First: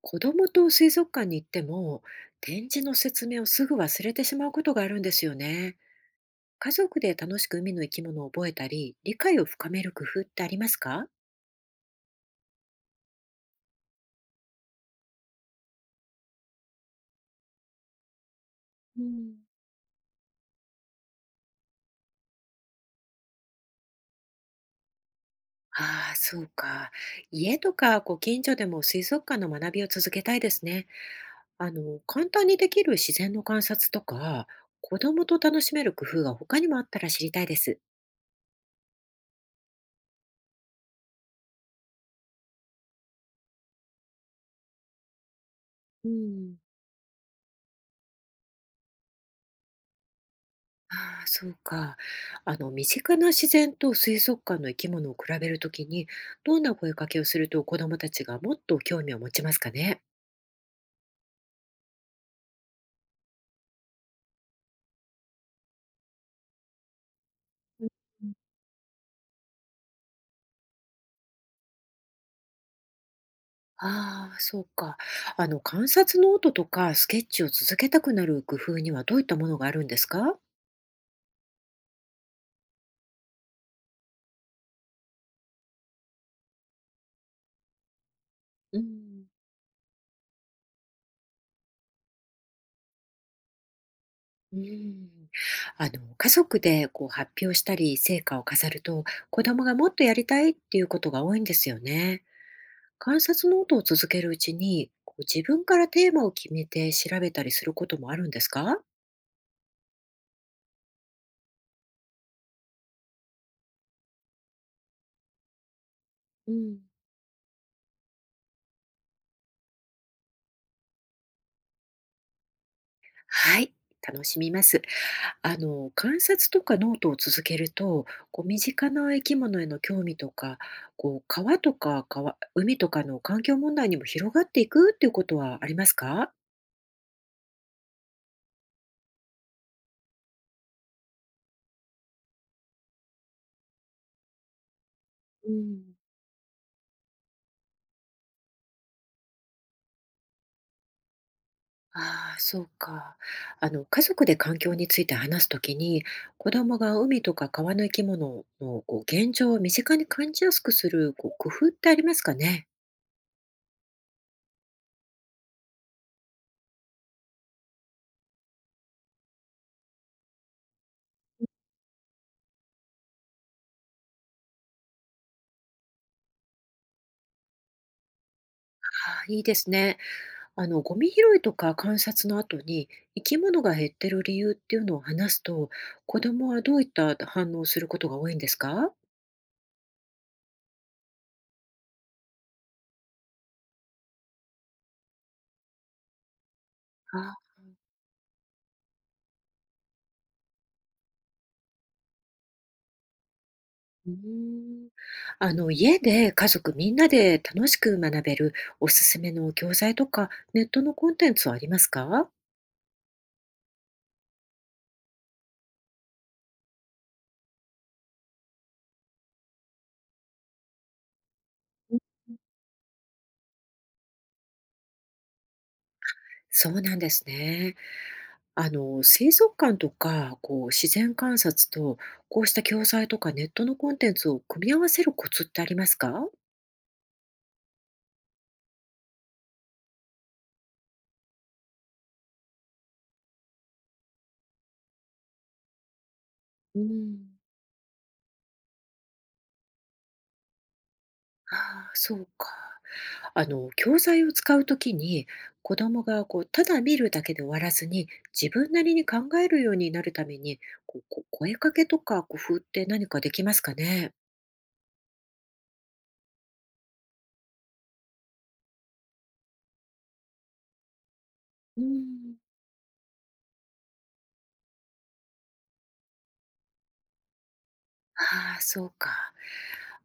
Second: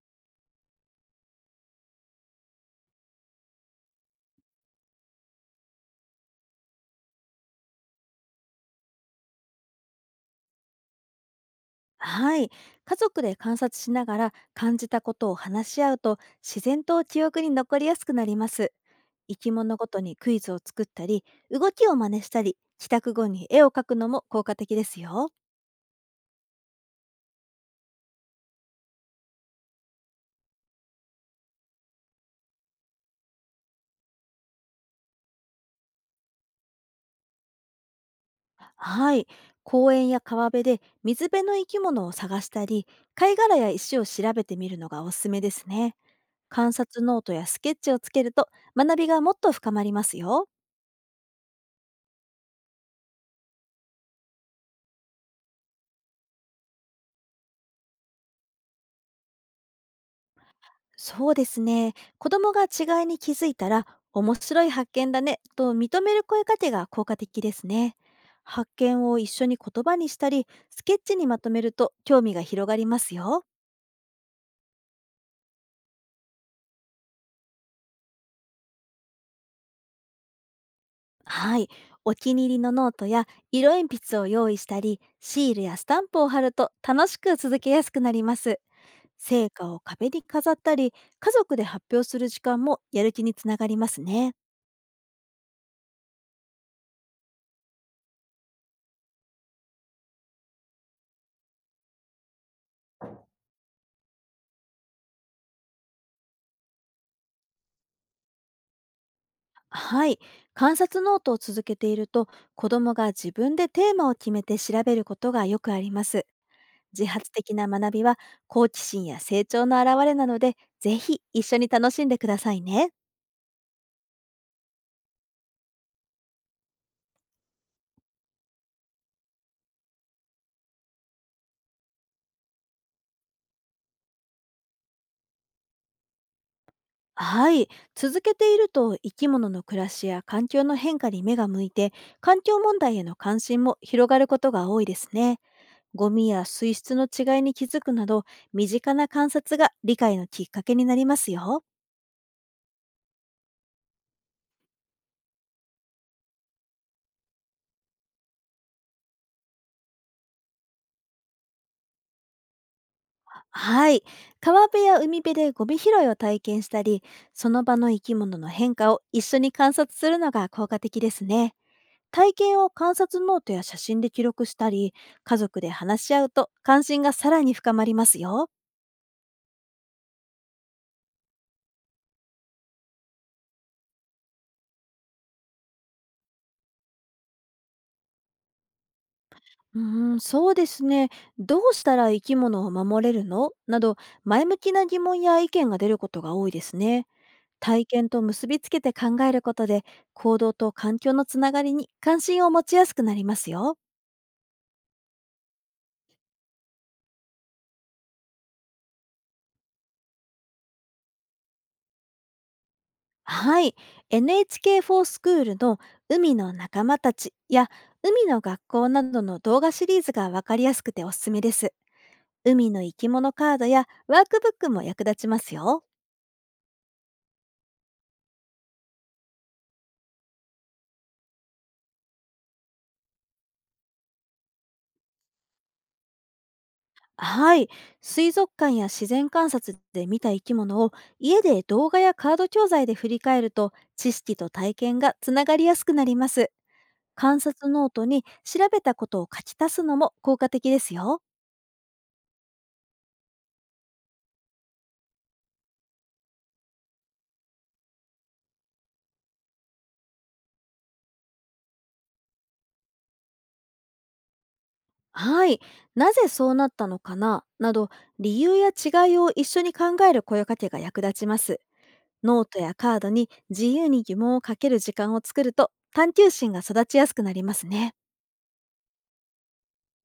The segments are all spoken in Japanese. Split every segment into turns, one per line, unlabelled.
子供と水族館に行っても展示の説明をすぐ忘れてしまうことがあるんですよね。家族で楽しく海の生き物を覚えたり理解を深める工夫ってありますか？
はい。家族で観察しながら感じたことを話し合うと自然と記憶に残りやすくなります。
うん、
生き物ごとにクイズを作ったり、動きを真似したり、帰宅後に絵を描くのも効果的ですよ。
ああ、そうか。家とかご近所でも水族館の学びを続けたいですね。簡単にできる自然の観察とか子供と楽しめる工夫が他にもあったら知りたいです。
はい。公園や川辺で水辺の生き物を探したり、貝殻や石を調べてみるのがおすすめですね。
うん。
観察ノートやスケッチをつけると、学びがもっと深まりますよ。
ああ、そうか。身近な自然と水族館の生き物を比べるときに、どんな声かけをすると子どもたちがもっと興味を持ちますかね。
そうですね。子供が違いに気づいたら、面白い発見だねと認める声かけが効果的です
うん。
ね。発見を一緒に言葉にしたり、スケッチにまとめると興味が広がりますよ。
ああ、そうか。観察ノートとかスケッチを続けたくなる工夫にはどういったものがあるんですか？
はい。お気に入りのノートや色鉛筆を用意したり、シールやスタンプを貼ると楽しく続けやすくなります。
うん、
成果を壁に飾ったり、家族で発表する時間もやる気につながりますね。
うん。あの、家族で発表したり成果を飾ると、子どもがもっとやりたいっていうことが多いんですよね。観察ノートを続けるうちに、自分からテーマを決めて調べたりすることもあるんですか？
はい。観察ノートを続けていると、子供が自分でテーマを決めて調べることがよくあります。
うん。
自発的な学びは好奇心や成長の表れなので、ぜひ一緒に楽しんでくださいね。
はい、楽しみます。観察とかノートを続けると、身近な生き物への興味とか、川、海とかの環境問題にも広がっていくっていうことはありますか？
はい。続けていると、生き物の暮らしや環境の変化に目が向いて、環境問題への関心も広がることが多いですね。
うん。
ゴミや水質の違いに気づくなど、身近な観察が理解のきっかけになりますよ。
ああ、そうか。家族で環境について話すときに、子供が海とか川の生き物の現状を身近に感じやすくする工夫ってありますかね？
はい。川辺や海辺でゴミ拾いを体験したり、その場の生き物の変化を一緒に観察するのが効果的ですね。体験を観察ノートや写真で記録したり、家族で話し合うと関心がさらに深まりますよ。
ああ、いいですね。ゴミ拾いとか観察の後に、生き物が減ってる理由っていうのを話すと、子供はどういった反応をすることが多いんですか？
そうですね。どうしたら生き物を守れるのなど、前向きな疑問や意見が出ることが多いですね。
あ、
体験と結びつけて考えることで、行動と環境のつながりに関心を持ちやすくなりますよ。
うーん。家で家族みんなで楽しく学べるおすすめの教材とか、ネットのコンテンツはありますか？
はい。NHK フォースクールの海の仲間たちや海の学校などの動画シリーズが、わかりやすくておすすめです。海の生き物カードやワークブックも役立ちますよ。
そうなんですね。水族館とか、自然観察と、こうした教材とかネットのコンテンツを組み合わせるコツってありますか？
はい。水族館や自然観察で見た生き物を、家で動画やカード教材で振り返ると、知識と体験がつながりやすくなります。
うん、
観察ノートに調べたことを書き足すのも効果的ですよ。
ああ、そうか。教材を使うときに、子供がただ見るだけで終わらずに、自分なりに考えるようになるために、声かけとか工夫って何かできますかね？
はい、なぜそうなったのかななど、理由や違いを一緒に考える声かけが役立ちます。
うん。
ノートやカードに自由に疑問をかける時間を作ると、探求心が育ちやすくなりますね。
ああ、そうか。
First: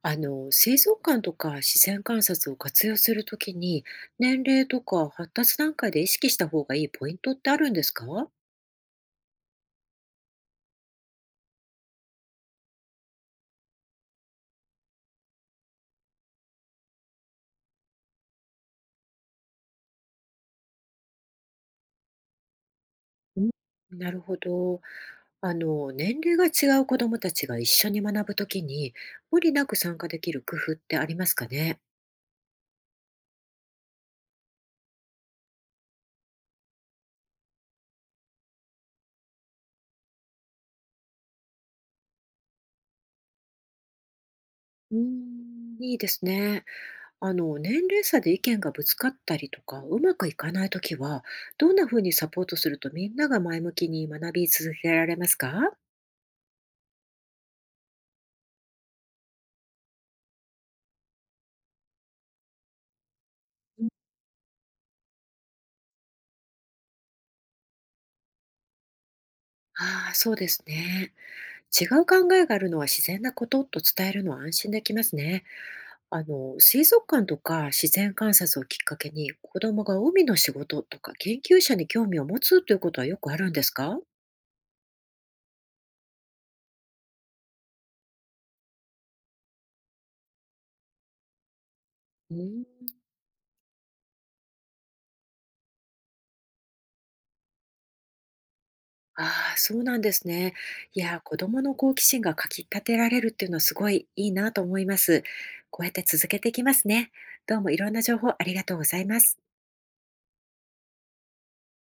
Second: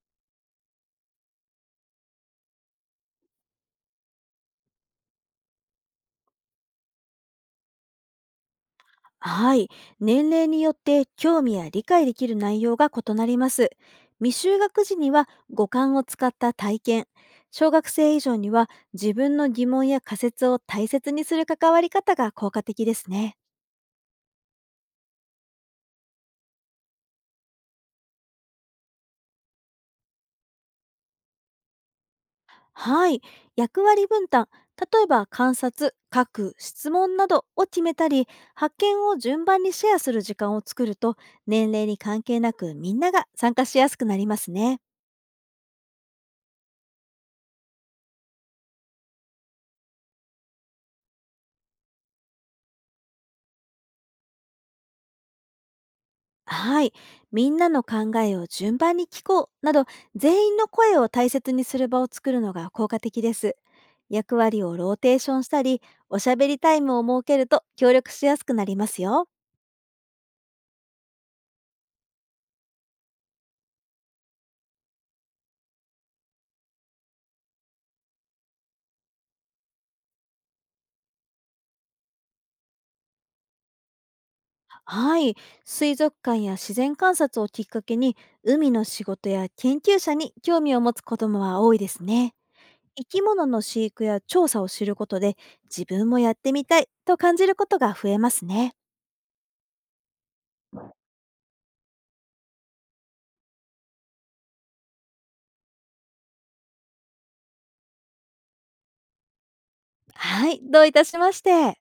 水族館とか自然観察を活用するときに年齢とか発達段階で意識した方がいいポイントってあるんですか？
はい、年齢によって興味や理解できる内容が異なります。未就学時には五感を使った体験、小学生以上には自分の疑問や仮説を大切にする関わり方が効果的ですね。
うん。なるほど。年齢が違う子どもたちが一緒に学ぶときに無理なく参加できる工夫ってありますかね？
はい、役割分担、例えば観察、書く、質問などを決めたり、発見を順番にシェアする時間を作ると、年齢に関係なくみんなが参加しやすくなりますね。
うーん。いいですね。年齢差で意見がぶつかったりとかうまくいかないときはどんなふうにサポートするとみんなが前向きに学び続けられますか？
はい、みんなの考えを順番に聞こうなど、全員の声を大切にする場を作るのが効果的です。役割をローテーションしたり、おしゃべりタイムを設けると協力しやすくなりますよ。
ああー、そうですね。違う考えがあるのは自然なことと伝えるのは安心できますね。水族館とか自然観察をきっかけに子どもが海の仕事とか研究者に興味を持つということはよくあるんですか？
はい、水族館や自然観察をきっかけに、海の仕事や研究者に興味を持つ子どもは多いですね。
うん。
生き物の飼育や調査を知ることで、自分もやってみたいと感じることが増えますね。
ああ、そうなんですね。いやー、子どもの好奇心がかき立てられるっていうのはすごいいいなと思います。こうやって続けていきますね。どうもいろんな情報ありがとうございます。
はい、どういたしまして。